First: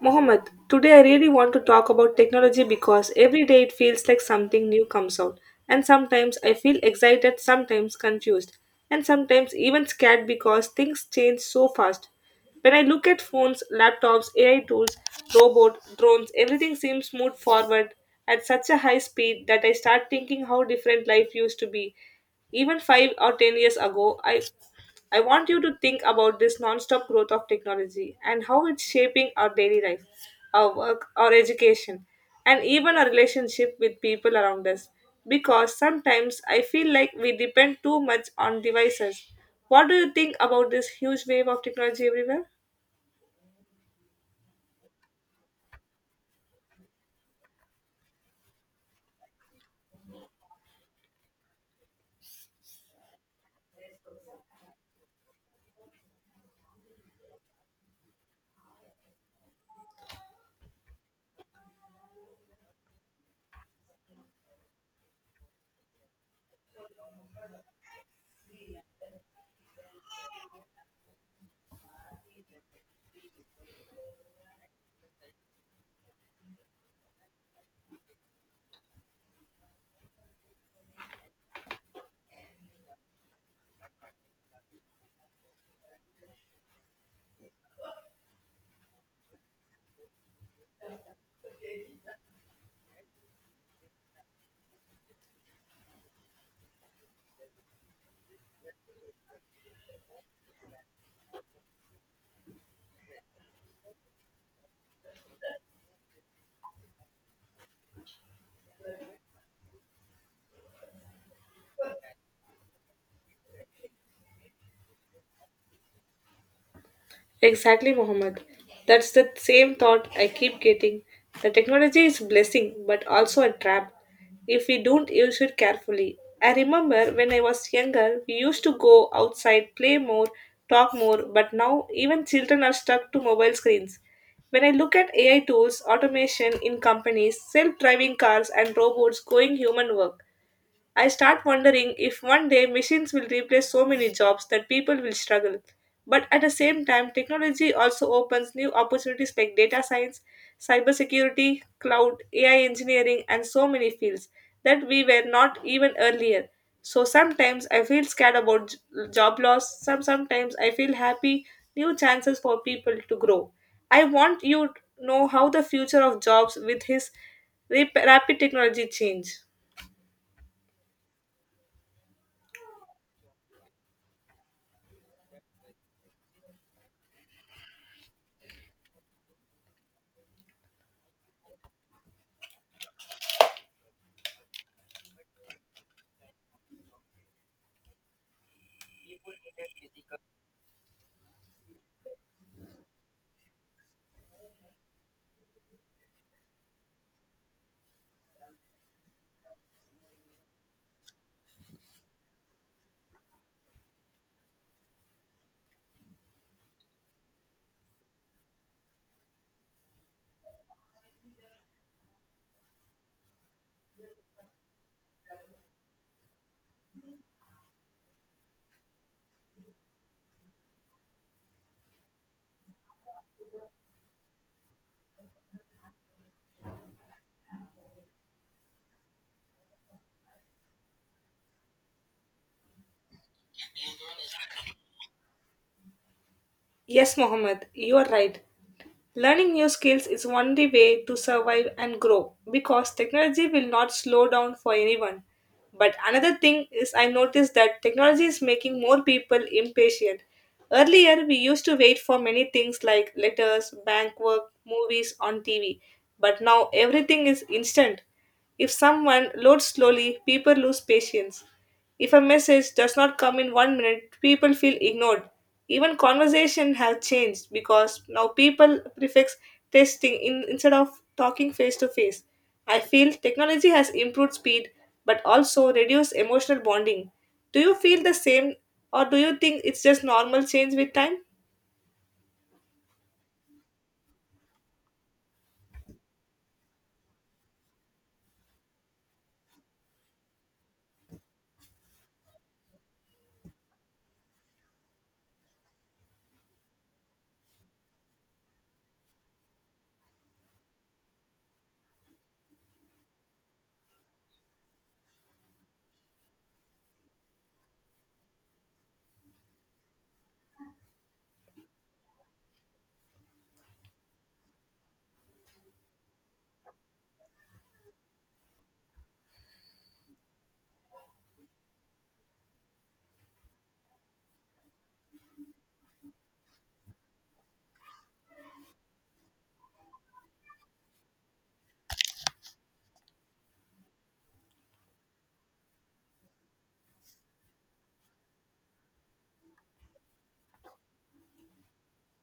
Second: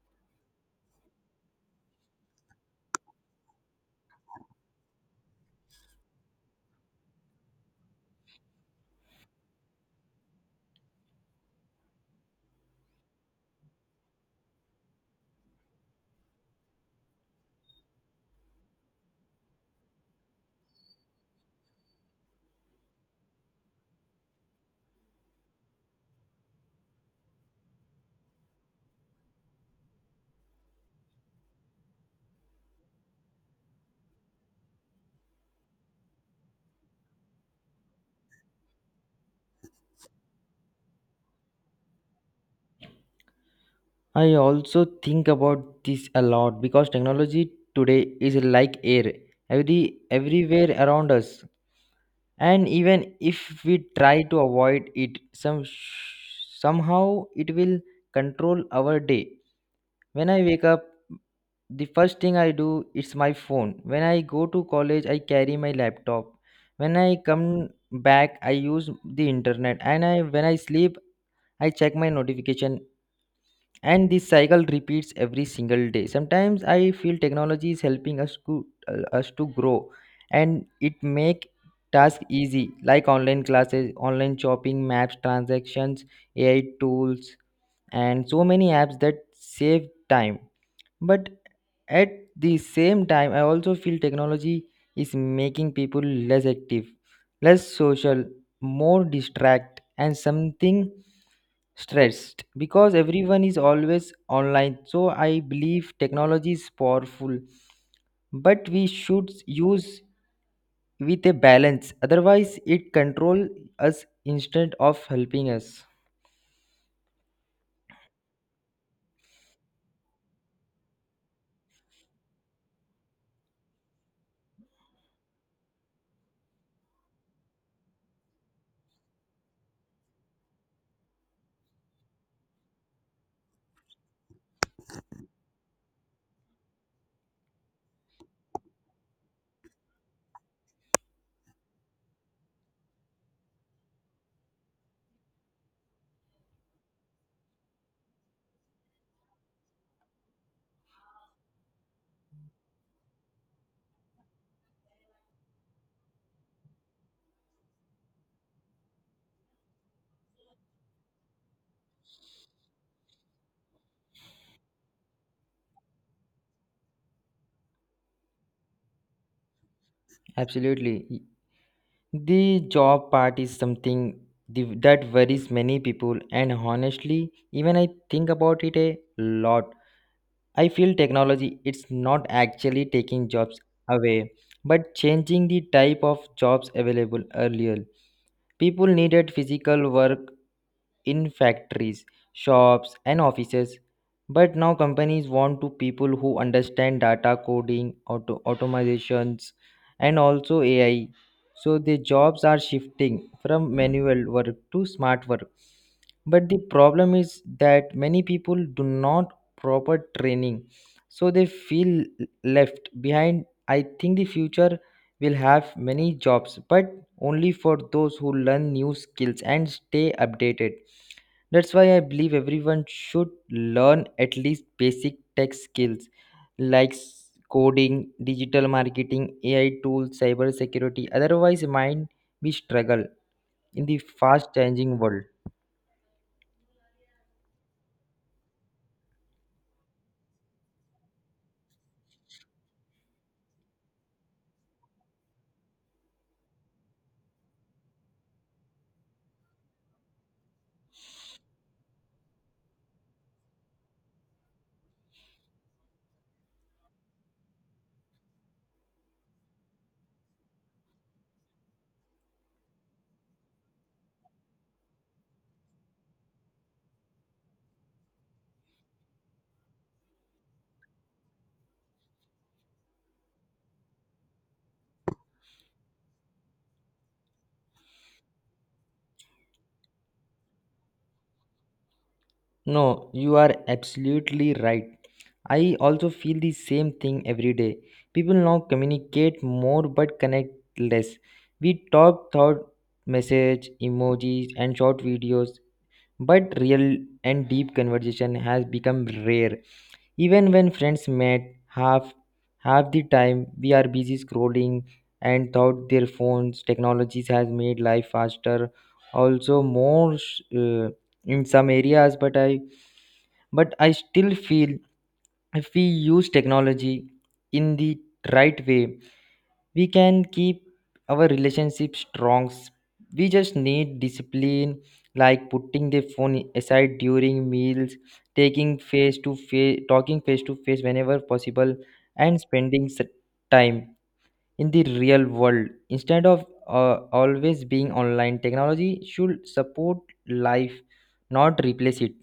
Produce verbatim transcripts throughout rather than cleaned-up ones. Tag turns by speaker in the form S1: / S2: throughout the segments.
S1: Mohammed, today I really want to talk about technology because every day it feels like something new comes out. And sometimes I feel excited, sometimes confused, and sometimes even scared because things change so fast. When I look at phones, laptops, A I tools, robot, drones, everything seems moved forward at such a high speed that I start thinking how different life used to be. Even five or ten years ago, I I want you to think about this non-stop growth of technology and how it's shaping our daily life, our work, our education, and even our relationship with people around us. Because sometimes I feel like we depend too much on devices. What do you think about this huge wave of technology everywhere?
S2: I also think about this a lot because technology today is like air, every everywhere around us. And even if we try to avoid it, some somehow it will control our day. When I wake up, the first thing I do is my phone. When I go to college, I carry my laptop. When I come back, I use the internet. And I When I sleep, I check my notification, and this cycle repeats every single day. Sometimes I feel technology is helping us to uh, us to grow, and it make tasks easy like online classes, online shopping, maps, transactions, AI tools, and so many apps that save time. But at the same time, I also feel technology is making people less active, less social, more distract, and something stressed because everyone is always online. So I believe technology is powerful, but we should use with a balance, otherwise it control us instead of helping us.
S1: Exactly, Mohammed. That's the same thought I keep getting. The technology is blessing, but also a trap if we don't use it carefully. I remember when I was younger, we used to go outside, play more, talk more, but now even children are stuck to mobile screens. When I look at A I tools, automation in companies, self driving cars, and robots going human work, I start wondering if one day machines will replace so many jobs that people will struggle. But at the same time, technology also opens new opportunities like data science, cybersecurity, cloud, A I engineering, and so many fields that we were not even earlier. So sometimes I feel scared about j- job loss, some sometimes I feel happy new chances for people to grow. I want you to know how the future of jobs with his rap- rapid technology change.
S2: Absolutely, the job part is something the- that worries many people, and honestly even I think about it a lot. I feel technology it's not actually taking jobs away, but changing the type of jobs available. Earlier people needed physical work in factories, shops, and offices, but now companies want to people who understand data coding, auto- automations, and also A I. So the jobs are shifting from manual work to smart work. But the problem is that many people do not proper training, so they feel left behind. I think the future will have many jobs, but only for those who learn new skills and stay updated. That's why I believe everyone should learn at least basic tech skills like s- coding, digital marketing, A I tools, cyber security. Otherwise, mind we struggle in the fast changing world.
S1: Yes, Mohammed, you are right. Learning new skills is one way to survive and grow because technology will not slow down for anyone. But another thing is, I noticed that technology is making more people impatient. Earlier, we used to wait for many things like letters, bank work, movies on T V, but now everything is instant. If someone loads slowly, people lose patience. If a message does not come in one minute, people feel ignored. Even conversation have changed because now people prefix testing in, instead of talking face to face. I feel technology has improved speed but also reduced emotional bonding. Do you feel the same or do you think it's just normal change with time?
S2: No, you are absolutely right. I also feel the same thing every day. People now communicate more but connect less. We talk thought message, emojis, and short videos, but real and deep conversation has become rare. Even when friends met, half half the time we are busy scrolling and thought their phones. Technologies has made life faster, also more. Uh, in some areas, but i but I still feel if we use technology in the right way, we can keep our relationship strong. We just need discipline, like putting the phone aside during meals, taking face to face talking face to face whenever possible, and spending s- time in the real world instead of uh, always being online. Technology should support life, not replace it.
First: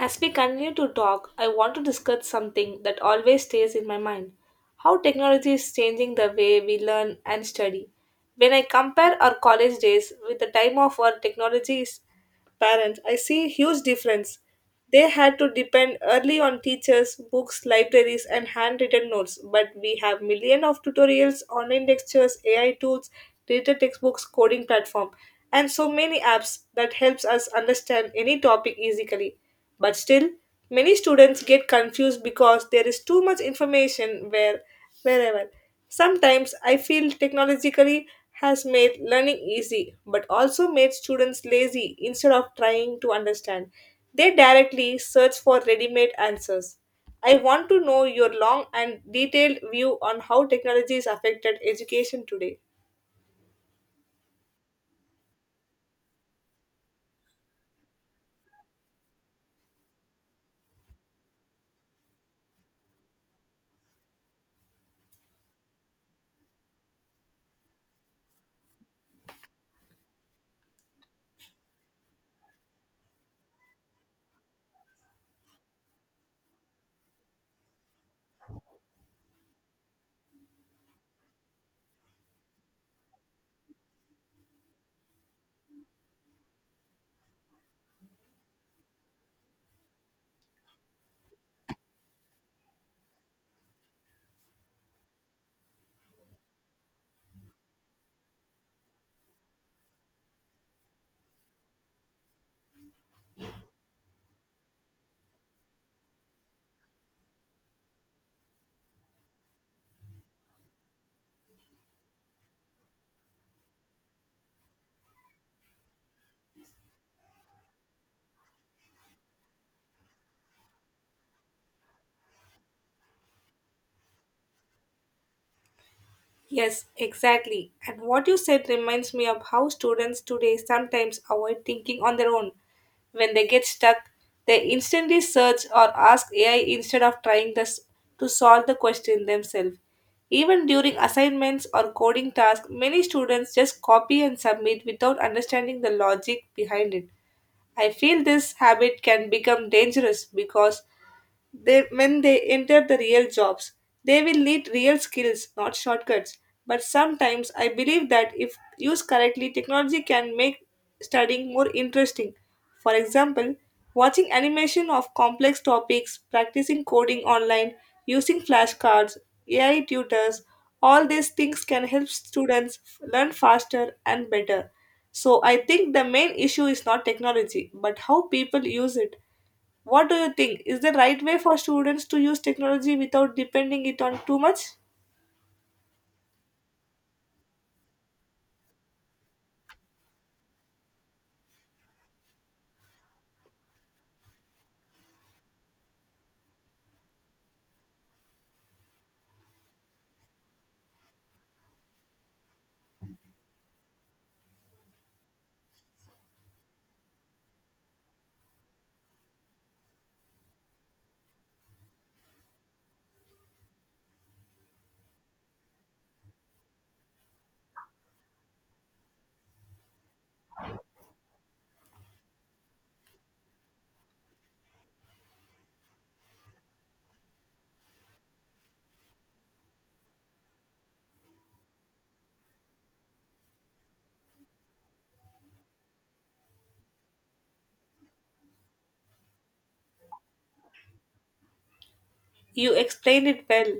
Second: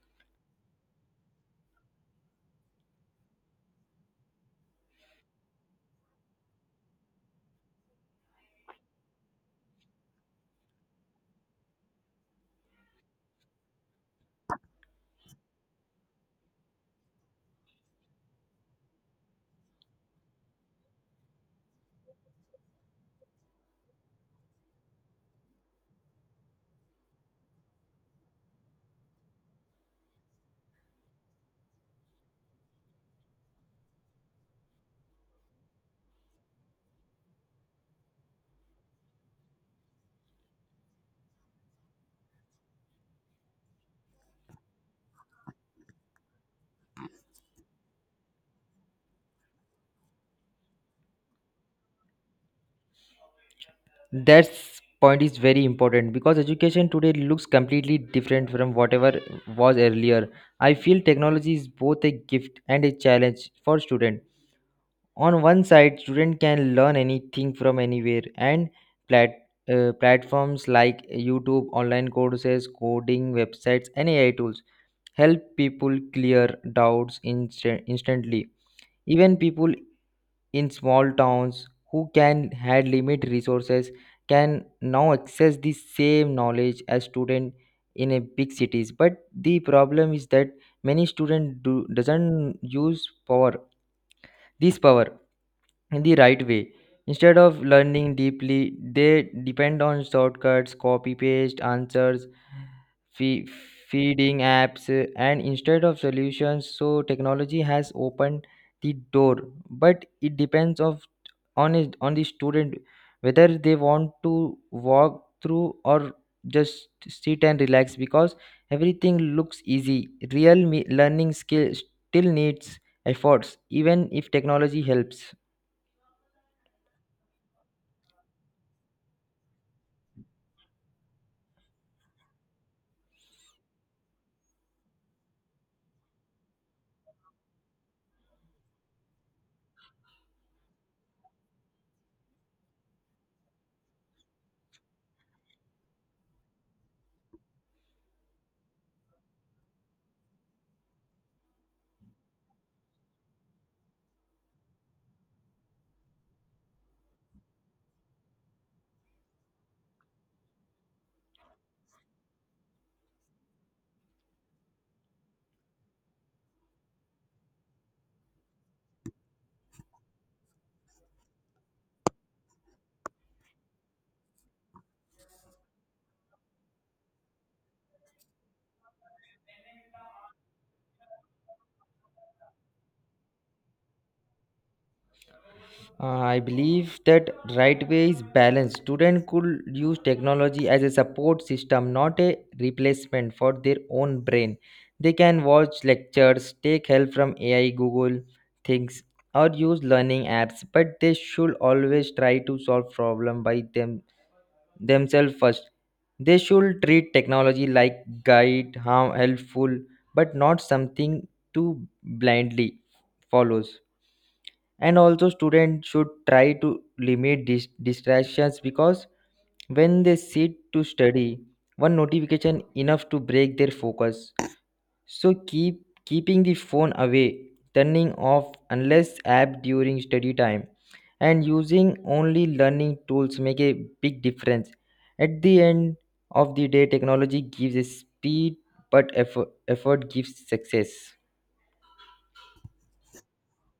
S1: As we continue to talk, I want to discuss something that always stays in my mind how technology is changing the way we learn and study. When I compare our college days with the time of our technology's parents, I see a huge difference. They had to depend early on teachers, books, libraries, and handwritten notes, but we have millions of tutorials, online lectures, A I tools, digital textbooks, coding platform, and so many apps that helps us understand any topic easily. But still, many students get confused because there is too much information where wherever. Sometimes I feel technologically has made learning easy but also made students lazy instead of trying to understand. They directly search for ready-made answers. I want to know your long and detailed view on how technology has affected education today.
S2: That point is very important because education today looks completely different from whatever was earlier. I feel technology is both a gift and a challenge for students. On one side, student can learn anything from anywhere, and plat- uh, platforms like YouTube, online courses, coding websites, and AI tools help people clear doubts instant- instantly. Even people in small towns who can had limited resources can now access the same knowledge as student in a big cities. But the problem is that many students do doesn't use power this power in the right way. Instead of learning deeply, they depend on shortcuts, copy paste answers, fee- feeding apps, uh, and instead of solutions. So technology has opened the door, but it depends of on is on the student whether they want to walk through or just sit and relax because everything looks easy. Real me- learning skill still needs efforts, even if technology helps.
S1: Yes, exactly. And what you said reminds me of how students today sometimes avoid thinking on their own. When they get stuck, they instantly search or ask A I instead of trying this to solve the question themselves. Even during assignments or coding tasks, many students just copy and submit without understanding the logic behind it. I feel this habit can become dangerous because they, when they enter the real jobs, they will need real skills, not shortcuts. But sometimes I believe that if used correctly, technology can make studying more interesting. For example, watching animation of complex topics, practicing coding online, using flashcards, A I tutors, all these things can help students learn faster and better. So I think the main issue is not technology, but how people use it. What do you think? Is the right way for students to use technology without depending it on too much?
S2: Uh, I believe that right way is balance. Students could use technology as a support system, not a replacement for their own brain. They can watch lectures, take help from A I, Google things, or use learning apps, but they should always try to solve problem by them themselves first. They should treat technology like guide, harm, helpful, but not something to blindly follows. And also students should try to limit dis- distractions because when they sit to study, one notification enough to break their focus. So keep keeping the phone away, turning off unless app during study time, and using only learning tools make a big difference. At the end of the day, technology gives a speed, but effort, effort gives success.
S1: You explained it well.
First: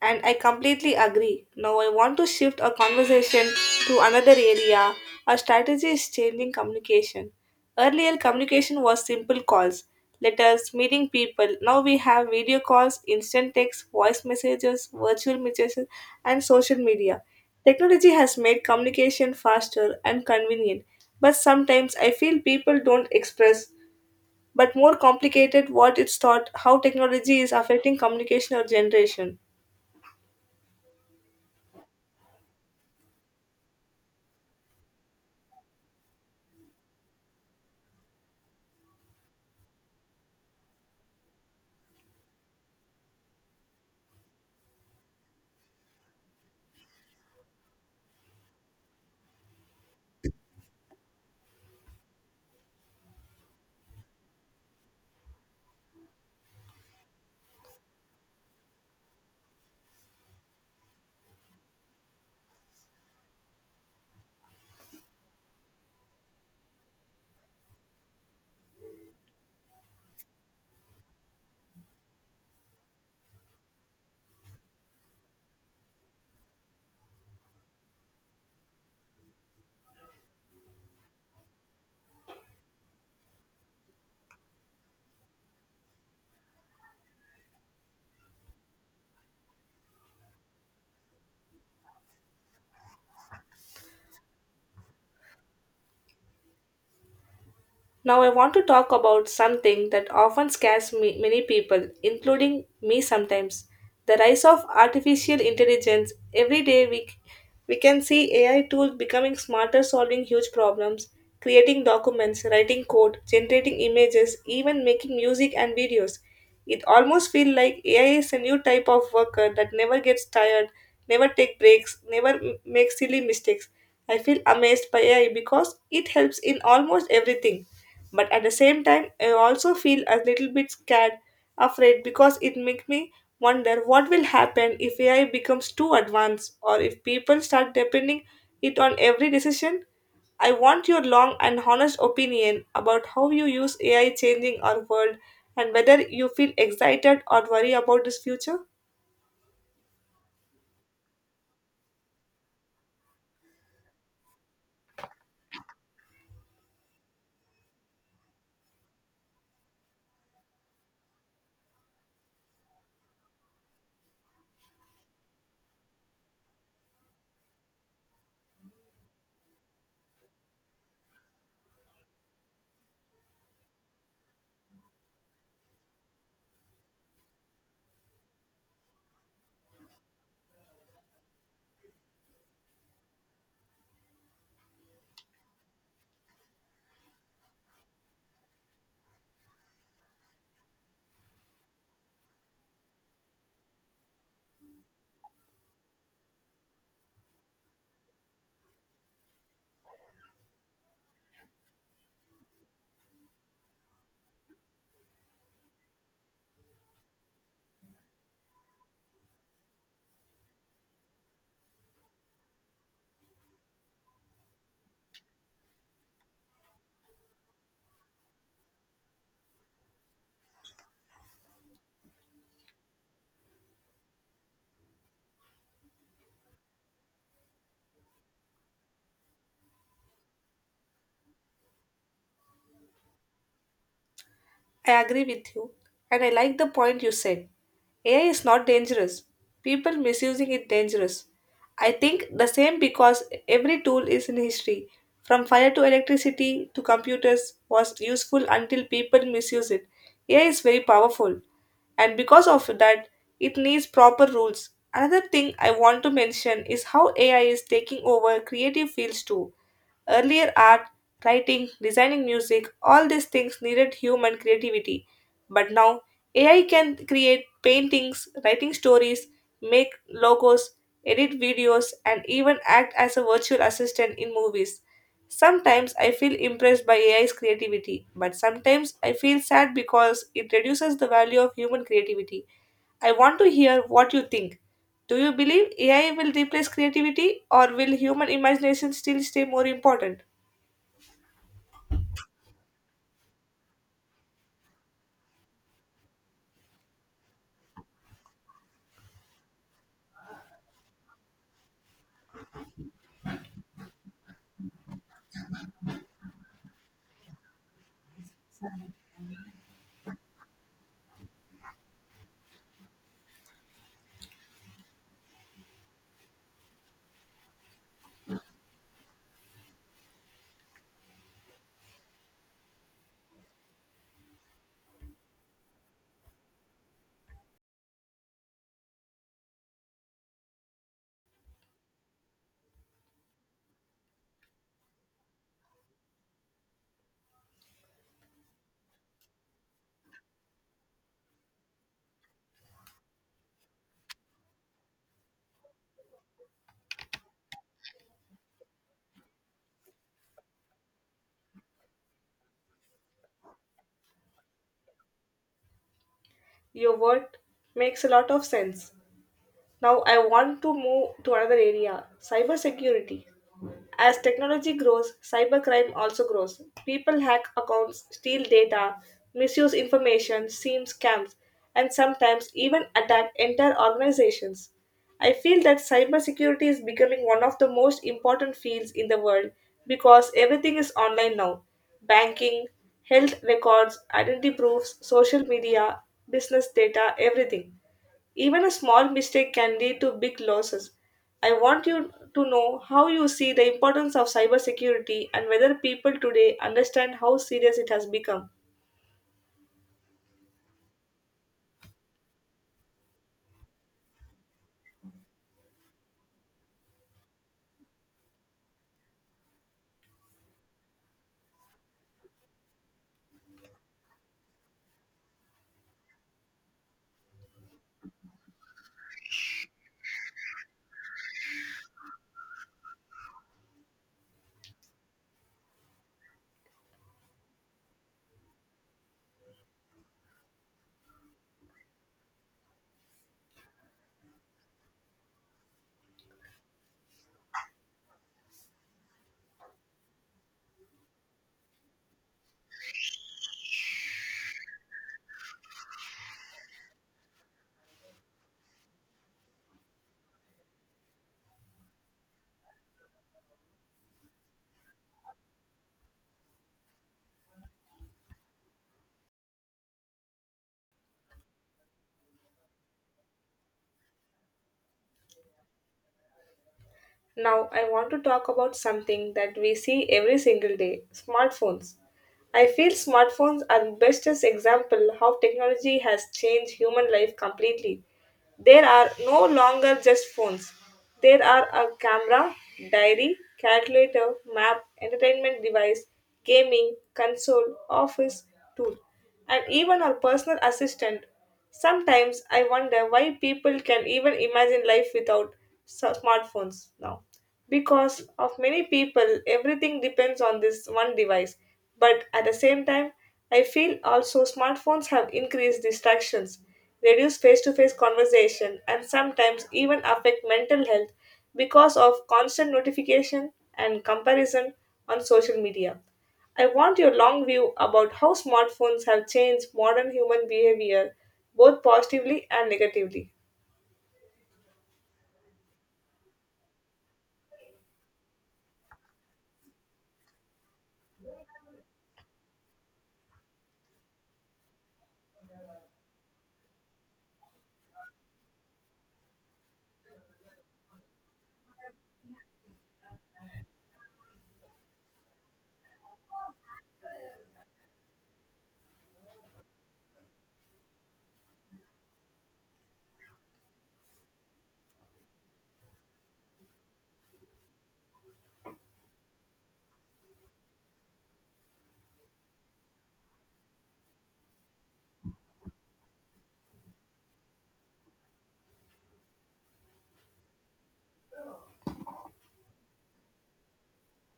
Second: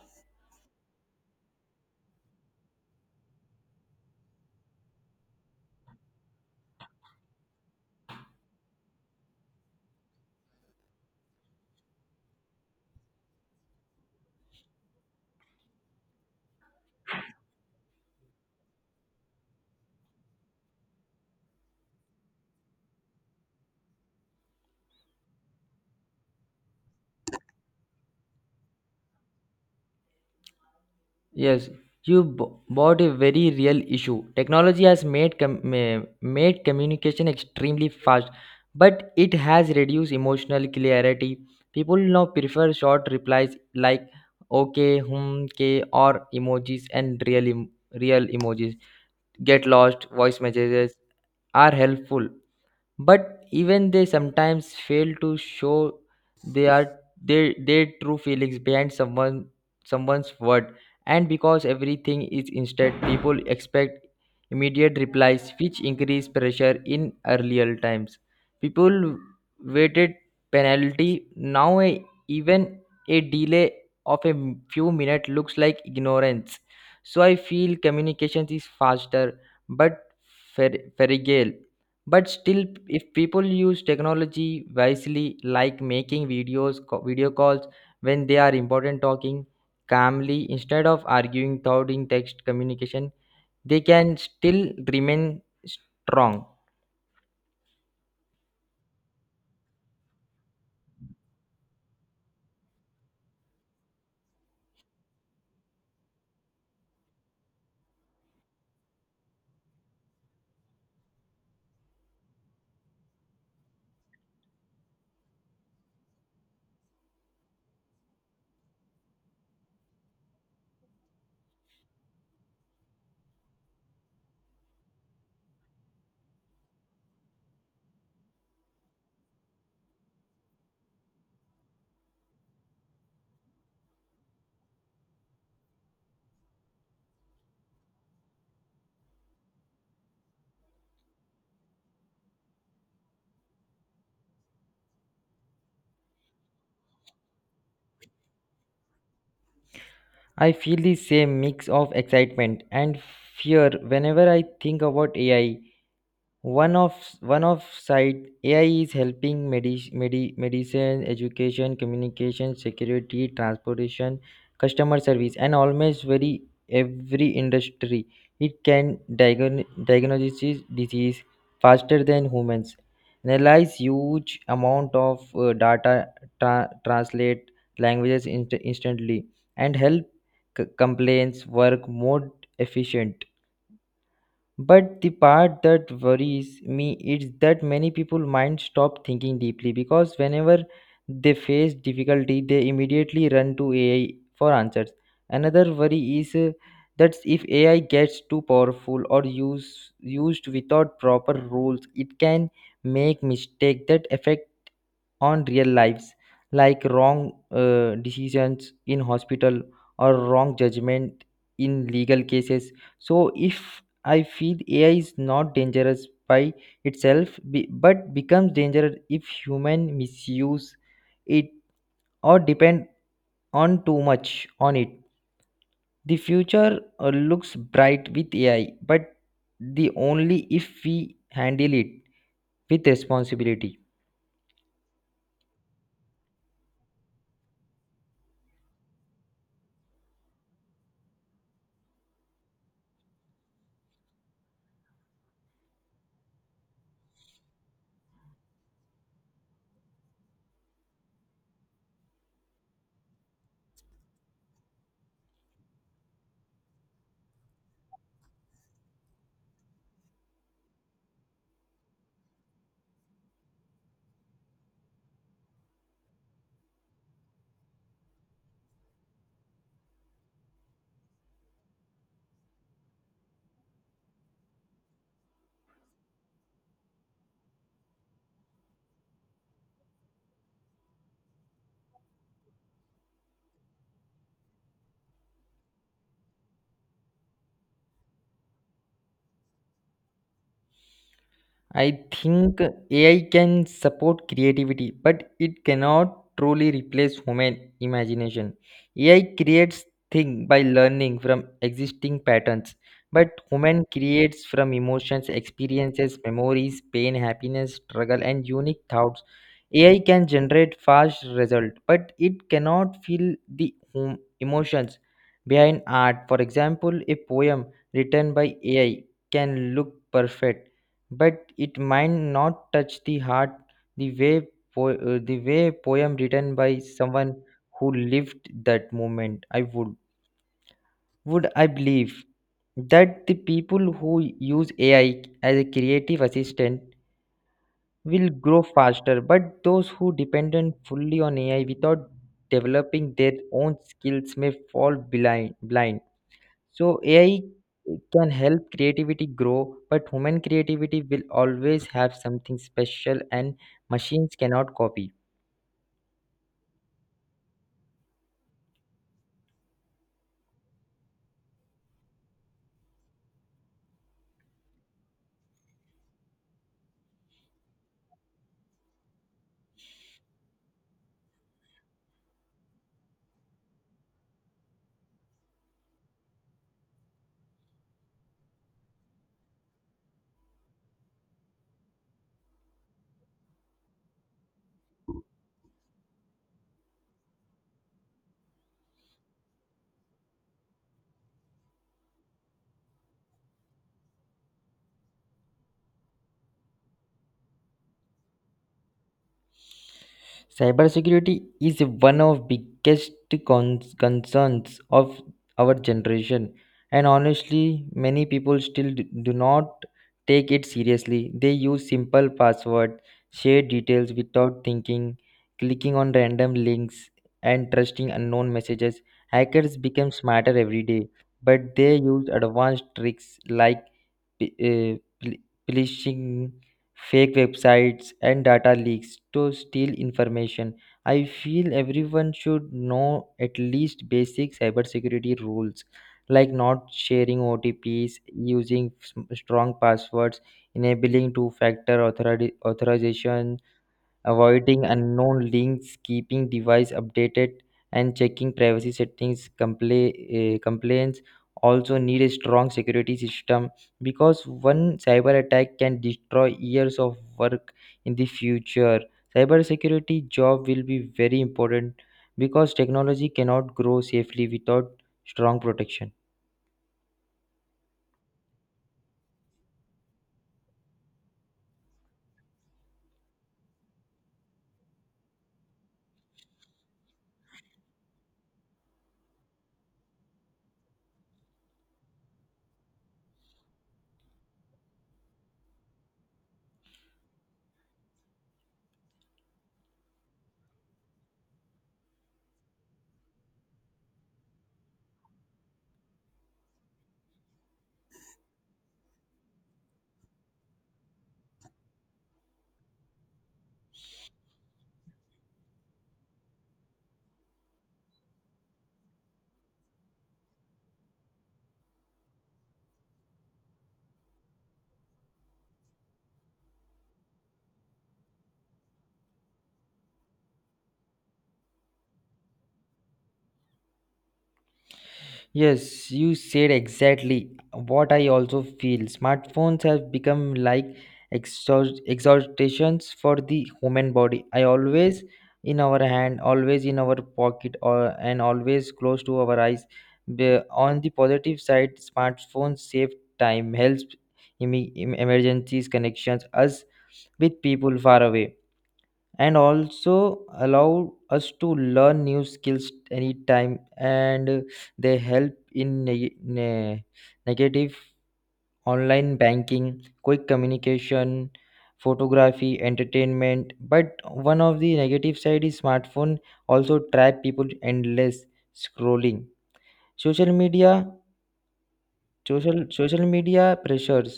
S1: And I completely agree. Now I want to shift our conversation to another area. Our strategy is changing communication. Earlier, communication was simple calls, letters, meeting people. Now we have video calls, instant text, voice messages, virtual messages, and social media. Technology has made communication faster and convenient, but sometimes I feel people don't express but more complicated what it's thought how technology is affecting communication or generation.
S2: Yes, you b- brought a very real issue. Technology has made com- ma- made communication extremely fast, but it has reduced emotional clarity. People now prefer short replies like "okay," "hmm," "k," or emojis, and real em- real emojis. Get lost. Voice messages are helpful, but even they sometimes fail to show they are their their true feelings behind someone someone's word. And because everything is instant, people expect immediate replies which increase pressure. In earlier times, people waited penalty. Now a, even a delay of a m- few minutes looks like ignorance. So I feel communication is faster but fer- fragile. But still if people use technology wisely, like making videos co- video calls when they are important, talking calmly instead of arguing thought in text communication, they can still remain strong.
S1: Now, I want to talk about something that often scares me, many people, including me sometimes the rise of artificial intelligence. Every day, we, we can see A I tools becoming smarter, solving huge problems, creating documents, writing code, generating images, even making music and videos. It almost feels like A I is a new type of worker that never gets tired, never take breaks, never m- makes silly mistakes. I feel amazed by A I because it helps in almost everything. But at the same time, I also feel a little bit scared, afraid because it makes me wonder what will happen if A I becomes too advanced or if people start depending it on every decision. I want your long and honest opinion about how you use A I changing our world and whether you feel excited or worry about this future.
S2: I feel the same mix of excitement and fear whenever I think about AI. one of One of side, AI is helping medi- medi- medicine, education, communication, security, transportation, customer service, and almost very every industry. It can diagnose diagnose disease faster than humans, analyze huge amount of uh, data, tra- translate languages inst- instantly, and help c- complaints work more efficient. But the part that worries me is that many people might stop thinking deeply because whenever they face difficulty, they immediately run to A I for answers. Another worry is uh, that if A I gets too powerful or use, used without proper rules, it can make mistakes that affect on real lives, like wrong uh, decisions in hospital or wrong judgment in legal cases. So if I feel A I is not dangerous by itself, be- but becomes dangerous if human misuse it or depend on too much on it. The future uh, looks bright with A I, but the only if we handle it with responsibility.
S1: I agree with you, and I like the point you said. A I is not dangerous. People misusing it dangerous. I think the same because every tool is in history. From fire to electricity to computers was useful until people misuse it. A I is very powerful and because of that it needs proper rules. Another thing I want to mention is how A I is taking over creative fields too. Earlier art, writing, designing music, all these things needed human creativity. But now A I can create paintings, writing stories, make logos, edit videos, and even act as a virtual assistant in movies. Sometimes I feel impressed by A I's creativity, but sometimes I feel sad because it reduces the value of human creativity. I want to hear what you think. Do you believe A I will replace creativity or will human imagination still stay more important?
S2: I think A I can support creativity, but it cannot truly replace human imagination. A I creates things by learning from existing patterns, but human creates from emotions, experiences, memories, pain, happiness, struggle, and unique thoughts. A I can generate fast results, but it cannot feel the hum- emotions behind art. For example, a poem written by A I can look perfect but it might not touch the heart the way po- uh, the way poem written by someone who lived that moment. I would would i believe that the people who use AI as a creative assistant will grow faster, but those who dependent fully on AI without developing their own skills may fall blind blind. So A I can help creativity grow, but human creativity will always have something special and machines cannot copy.
S1: Your word makes a lot of sense. Now I want to move to another area, cybersecurity. As technology grows, cybercrime also grows. People hack accounts, steal data, misuse information, seem scams, and sometimes even attack entire organizations. I feel that cybersecurity is becoming one of the most important fields in the world because everything is online now. Banking, health records, identity proofs, social media, business data, everything. Even a small mistake can lead to big losses. I want you to know how you see the importance of cybersecurity and whether people today understand how serious it has become.
S2: Cybersecurity is one of biggest cons- concerns of our generation, and honestly many people still d- do not take it seriously. They use simple password, share details without thinking, clicking on random links and trusting unknown messages. Hackers become smarter every day, but they use advanced tricks like p- uh, pl- phishing, fake websites, and data leaks to steal information. I feel everyone should know at least basic cybersecurity rules like not sharing O T Ps, using s- strong passwords, enabling two factor authori- authorization, avoiding unknown links, keeping device updated, and checking privacy settings. Compla- uh, complaints also need a strong security system because one cyber attack can destroy years of work. In the future, cybersecurity job will be very important because technology cannot grow safely without strong protection.
S1: Now, I want to talk about something that we see every single day smartphones. I feel smartphones are the best example how technology has changed human life completely. There are no longer just phones. There are a camera, diary, calculator, map, entertainment device, gaming, console, office, tool, and even our personal assistant. Sometimes I wonder why people can even imagine life without s- smartphones now. Because of many people, everything depends on this one device. But at the same time, I feel also smartphones have increased distractions, reduced face to face conversation, and sometimes even affect mental health because of constant notification and comparison on social media. I want your long view about how smartphones have changed modern human behavior, both positively and negatively.
S2: Yes, you said exactly what I also feel. Smartphones have become like exhaust- exhaustations for the human body. I always in our hand, always in our pocket, or and always close to our eyes. The- On the positive side, smartphones save time, helps em- em- emergencies, connections us with people far away, and also allow us to learn new skills anytime. And uh, they help in neg- ne- negative online banking, quick communication, photography, entertainment. But one of the negative side is smartphone also trap people to endless scrolling, social media social social media pressures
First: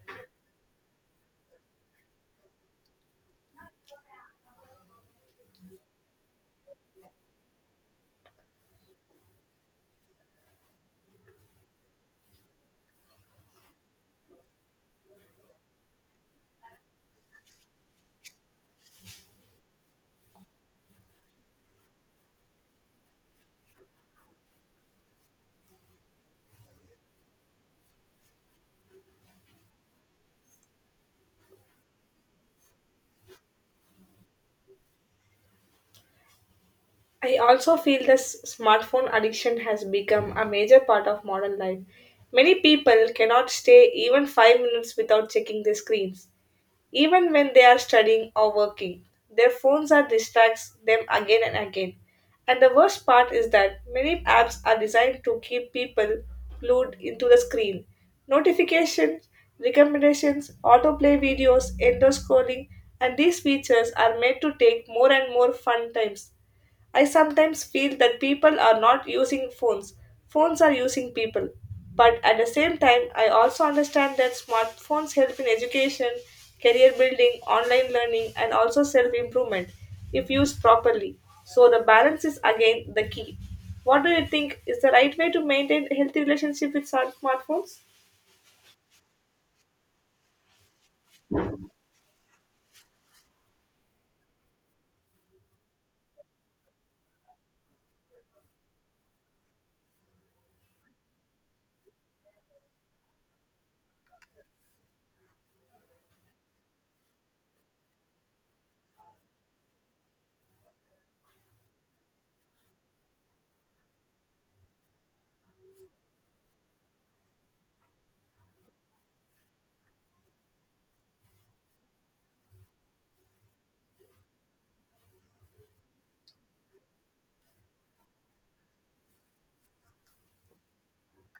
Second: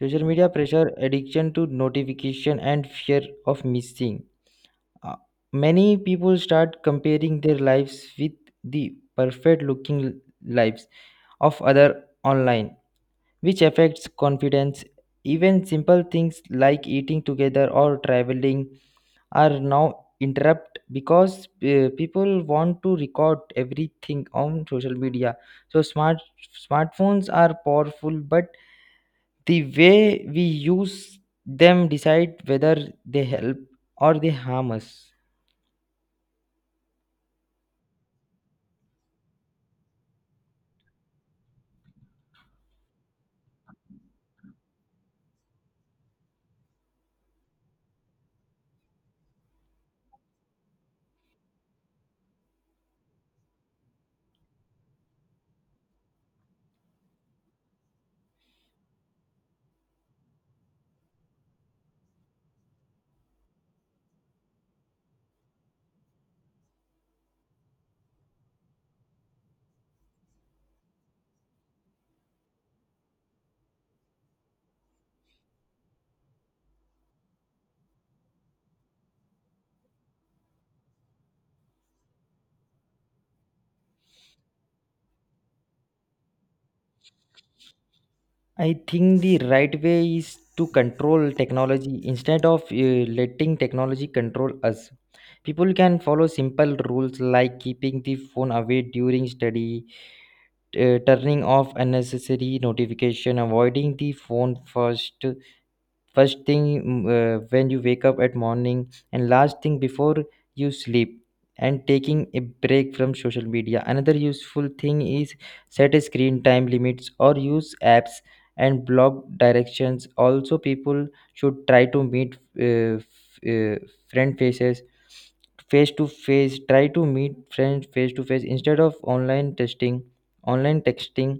S2: social media pressure, addiction to notification, and fear of missing. Uh, Many people start comparing their lives with the perfect looking lives of other online, which affects confidence. Even simple things like eating together or traveling are now interrupted because uh, people want to record everything on social media. So smart smartphones are powerful, but the way we use them decide whether they help or they harm us.
S1: I also feel this smartphone addiction has become a major part of modern life. Many people cannot stay even five minutes without checking their screens, even when they are studying or working. Their phones are distracts them again and again. And the worst part is that many apps are designed to keep people glued into the screen. Notifications, recommendations, autoplay videos, endless scrolling, and these features are made to take more and more fun times I sometimes feel that people are not using phones, phones are using people. But at the same time, I also understand that smartphones help in education, career building, online learning, and also self improvement if used properly. So the balance is again the key. What do you think is the right way to maintain a healthy relationship with smart- smartphones?
S2: I think the right way is to control technology instead of uh, letting technology control us. People can follow simple rules like keeping the phone away during study, t- uh, turning off unnecessary notification, avoiding the phone first first thing mm, uh, when you wake up at morning and last thing before you sleep and taking a break from social media. Another useful thing is set a screen time limits or use apps and block directions. Also people should try to meet uh, f- uh, friend faces face to face try to meet friends face to face instead of online testing online texting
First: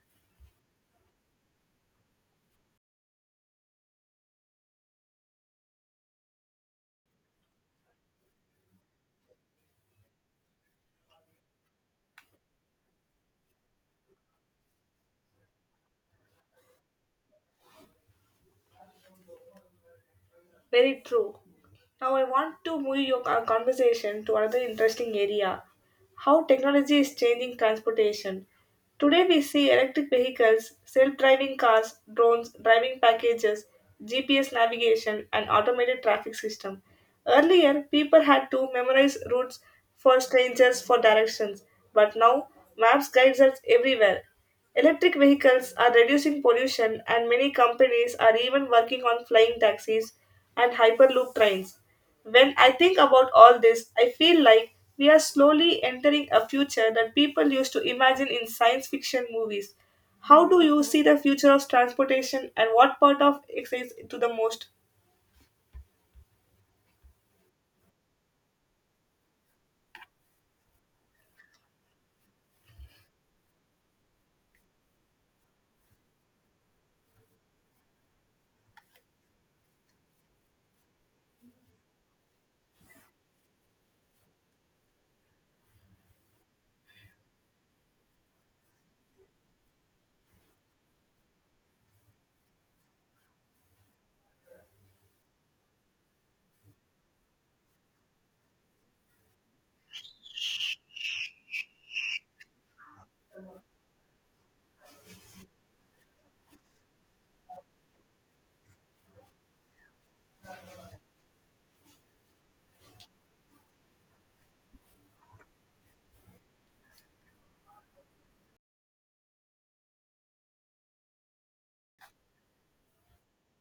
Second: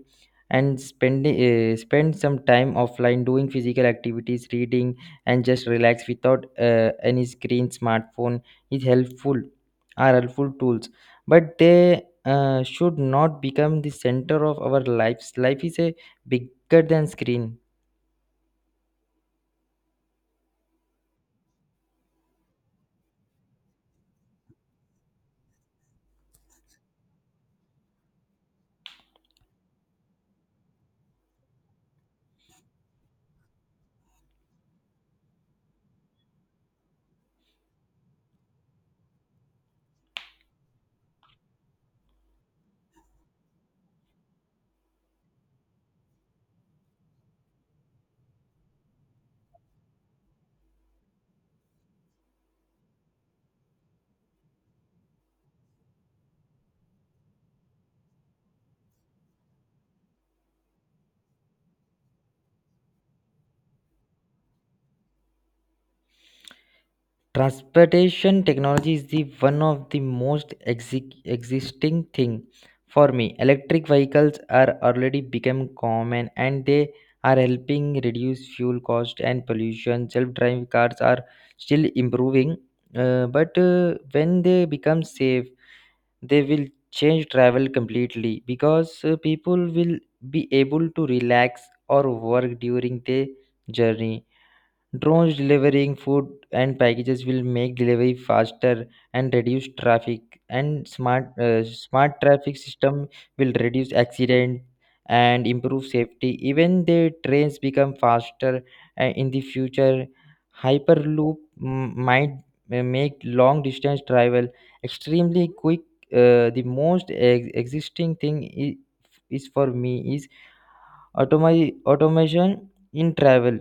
S2: and spend, uh, spend some time offline doing physical activities, reading, and just relax without uh, any screen. Smartphone is helpful Are helpful tools, but they uh, should not become the center of our lives. Life is a bigger than screen.
S1: Very true. Now I want to move your con- conversation to another interesting area how technology is changing transportation. Today we see electric vehicles, self driving cars, drones, driving packages, G P S navigation, and automated traffic system. Earlier, people had to memorize routes for strangers for directions, but now maps guides us everywhere. Electric vehicles are reducing pollution, and many companies are even working on flying taxis and hyperloop trains. When I think about all this, I feel like we are slowly entering a future that people used to imagine in science fiction movies. How do you see the future of transportation, and what part of it excites you the most?
S2: Transportation technology is the one of the most exi- existing thing for me. Electric vehicles are already become common and they are helping reduce fuel cost and pollution. Self-driving cars are still improving, uh, but uh, when they become safe they will change travel completely because uh, people will be able to relax or work during their journey. Drones delivering food and packages will make delivery faster and reduce traffic. And smart uh, smart traffic system will reduce accident and improve safety. Even the trains become faster uh, in the future. Hyperloop m- might uh, make long distance travel extremely quick. Uh, the most ex- existing thing is, is for me is automi- automation in travel.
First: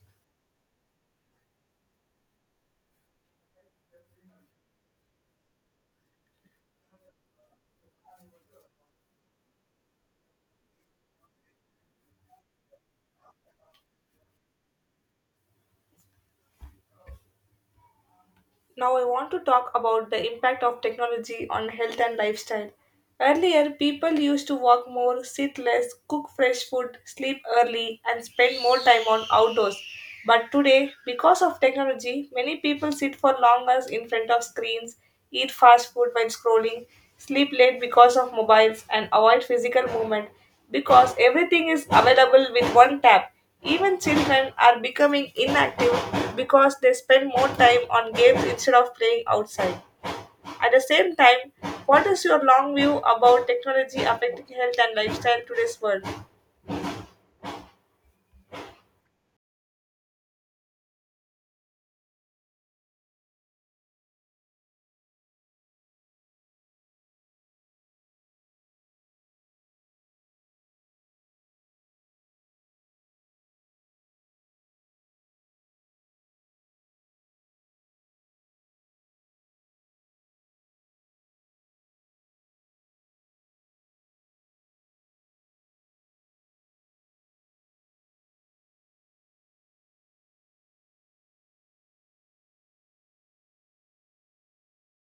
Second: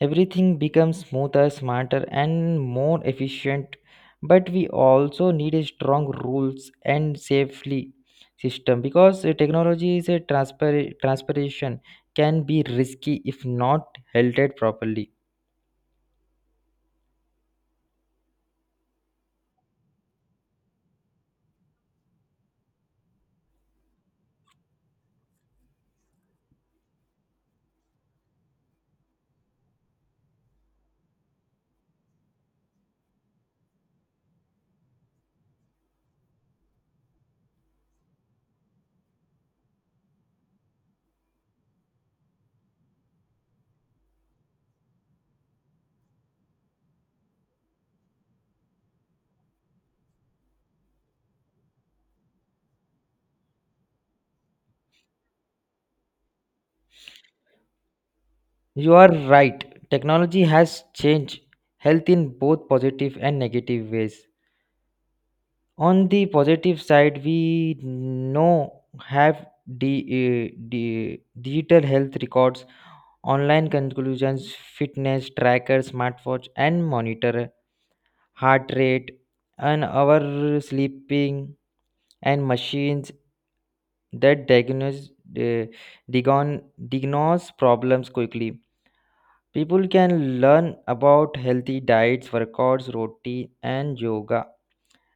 S2: Everything becomes smoother, smarter, and more efficient. But we also need a strong rules and safely system because uh, technology is a transpar- transpiration can be risky if not held properly.
S1: Now, I want to talk about the impact of technology on health and lifestyle. Earlier, people used to walk more, sit less, cook fresh food, sleep early, and spend more time on outdoors. But today, because of technology, many people sit for long hours in front of screens, eat fast food while scrolling, sleep late because of mobiles, and avoid physical movement because everything is available with one tap. Even children are becoming inactive because they spend more time on games instead of playing outside. At the same time, what is your long view about technology affecting health and lifestyle in today's world?
S2: You are right. Technology has changed health in both positive and negative ways. On the positive side, we know have the digital health records, online conclusions, fitness tracker, smartwatch, and monitor heart rate and our sleeping, and machines that diagnose uh, diagon- diagnose problems quickly. People can learn about healthy diets, workouts routine, and yoga,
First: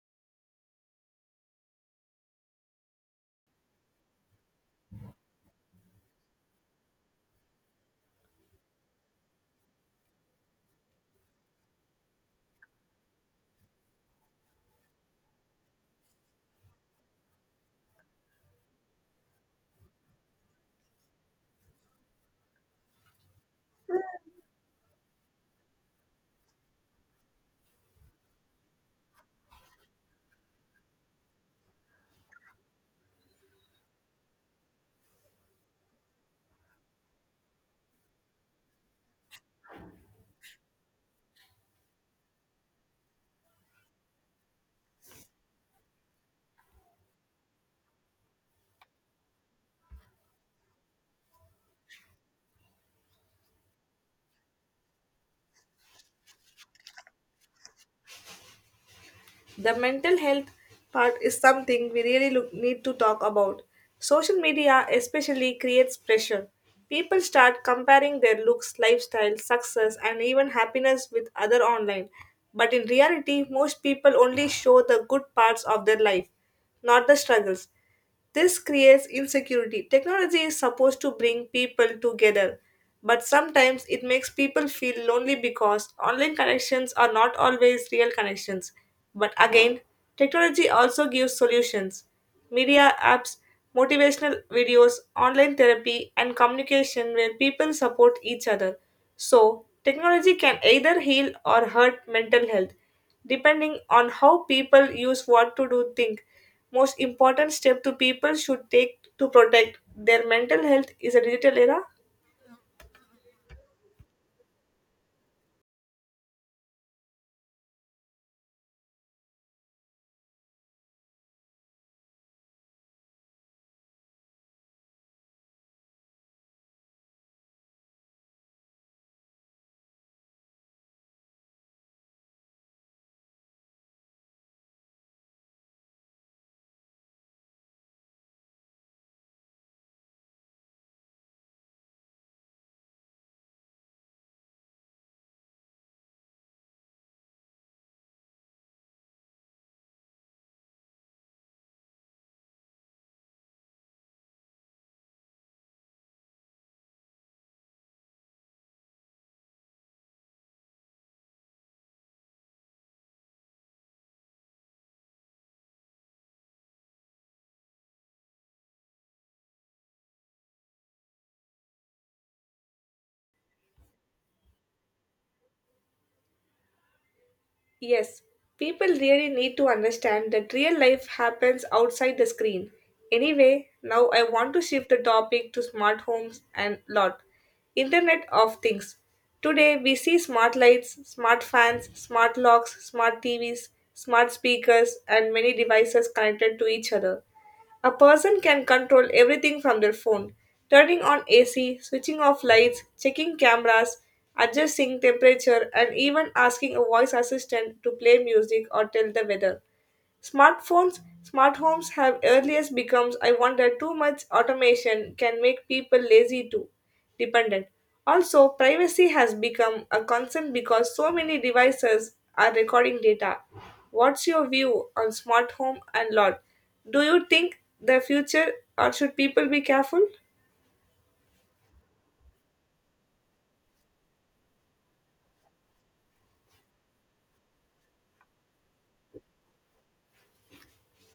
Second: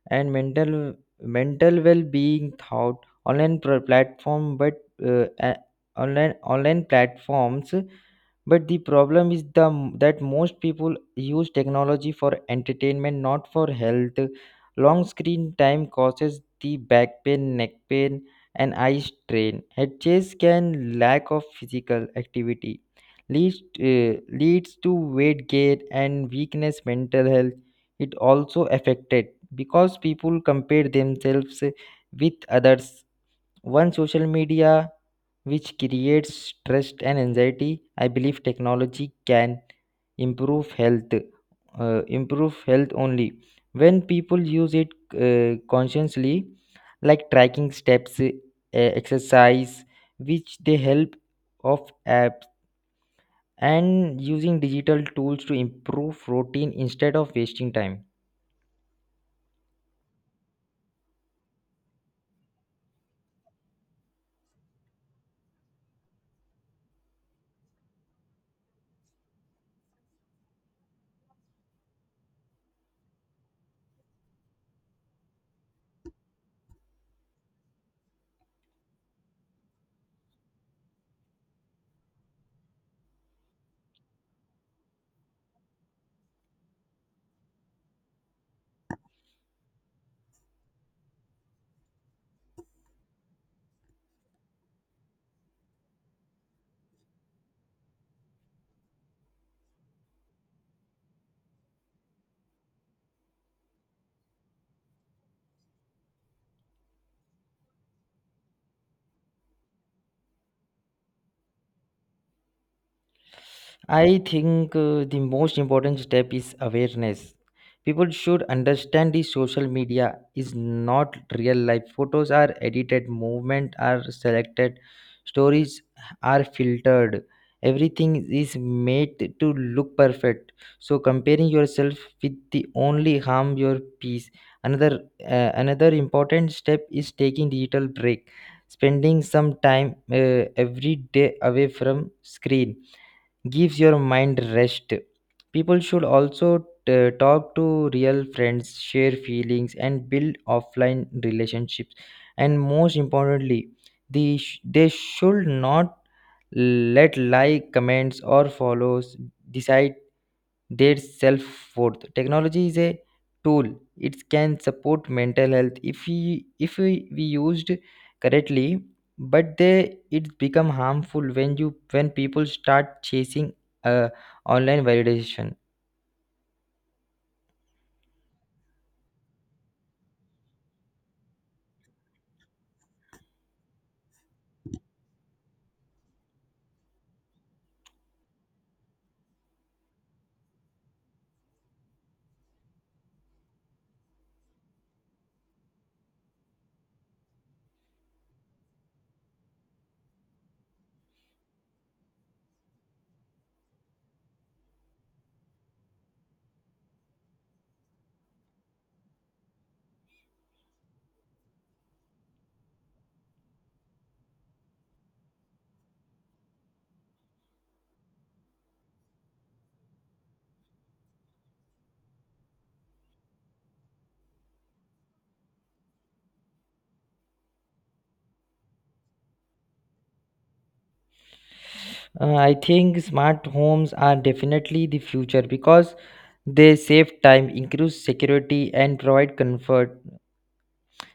S2: and mental mental well-being thought online pr- platform but uh, a- online online platforms. But the problem is the that most people use technology for entertainment, not for health. Long screen time causes the back pain, neck pain, and eye strain, head chase can lack of physical activity leads uh, leads to weight gain and weakness. Mental health, it also affected because people compare themselves with others. One social media which creates stress and anxiety. I believe technology can improve health, uh, improve health only when people use it uh, consciously, like tracking steps, uh, exercise, which they help of apps, and using digital tools to improve routine instead of wasting time.
S1: The mental health part is something we really look, need to talk about. Social media especially creates pressure. People start comparing their looks, lifestyle, success, and even happiness with other online. But in reality, most people only show the good parts of their life, not the struggles. This creates insecurity. Technology is supposed to bring people together, but sometimes it makes people feel lonely because online connections are not always real connections. But again, technology also gives solutions. Media apps, motivational videos, online therapy, and communication where people support each other. So, technology can either heal or hurt mental health, depending on how people use what to do think most important step to people should take to protect their mental health is a digital era?
S2: I think uh, the most important step is awareness. People should understand the social media is not real life. Photos are edited, movement are selected, stories are filtered. Everything is made to look perfect. So comparing yourself with the only harm your peace. Another uh, Another important step is taking digital break, spending some time uh, every day away from screen gives your mind rest. People should also t- talk to real friends, share feelings, and build offline relationships. And most importantly, the sh- they should not let like, comments, or follows decide their self worth. Technology is a tool; it can support mental health if we if we, we used correctly. But they it become harmful when you when people start chasing uh, online validation.
S1: Yes, people really need to understand that real life happens outside the screen. Anyway, now I want to shift the topic to smart homes and lot. Internet of Things. Today we see smart lights, smart fans, smart locks, smart T Vs, smart speakers, and many devices connected to each other. A person can control everything from their phone turning on A C, switching off lights, checking cameras, adjusting temperature, and even asking a voice assistant to play music or tell the weather. Smartphones, smart homes have earliest becomes I wonder too much automation can make people lazy too dependent. Also, privacy has become a concern because so many devices are recording data. What's your view on smart home and lot? Do you think the future or should people be careful?
S2: Uh, I think smart homes are definitely the future because they save time, increase security, and provide comfort.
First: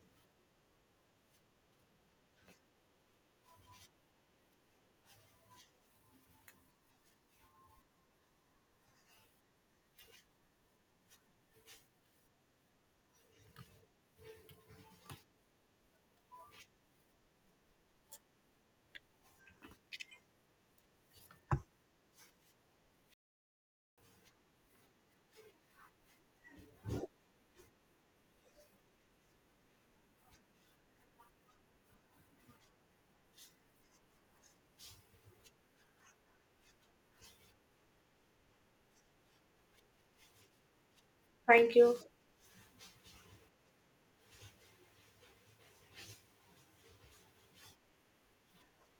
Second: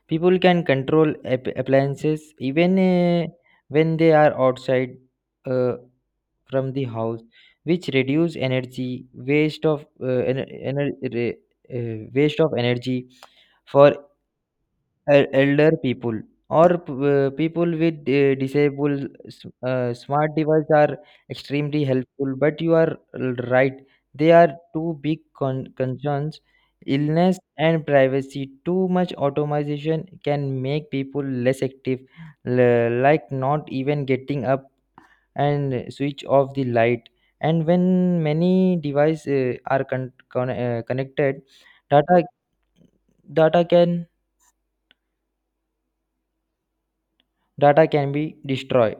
S2: People can control app- appliances even uh, when they are outside. Uh, from the house, which reduce energy waste of uh, ener- ener- re- uh, waste of energy for el- elder people or p- uh, people with uh, disabled s- uh, smart devices are extremely helpful. But you are l- right, they are two big con- concerns, illness and privacy. Too much automation can make people less active, l- like not even getting up and switch off the light. And when many devices uh, are con- con- uh, connected,
S1: Thank you.
S2: data data can data can be destroyed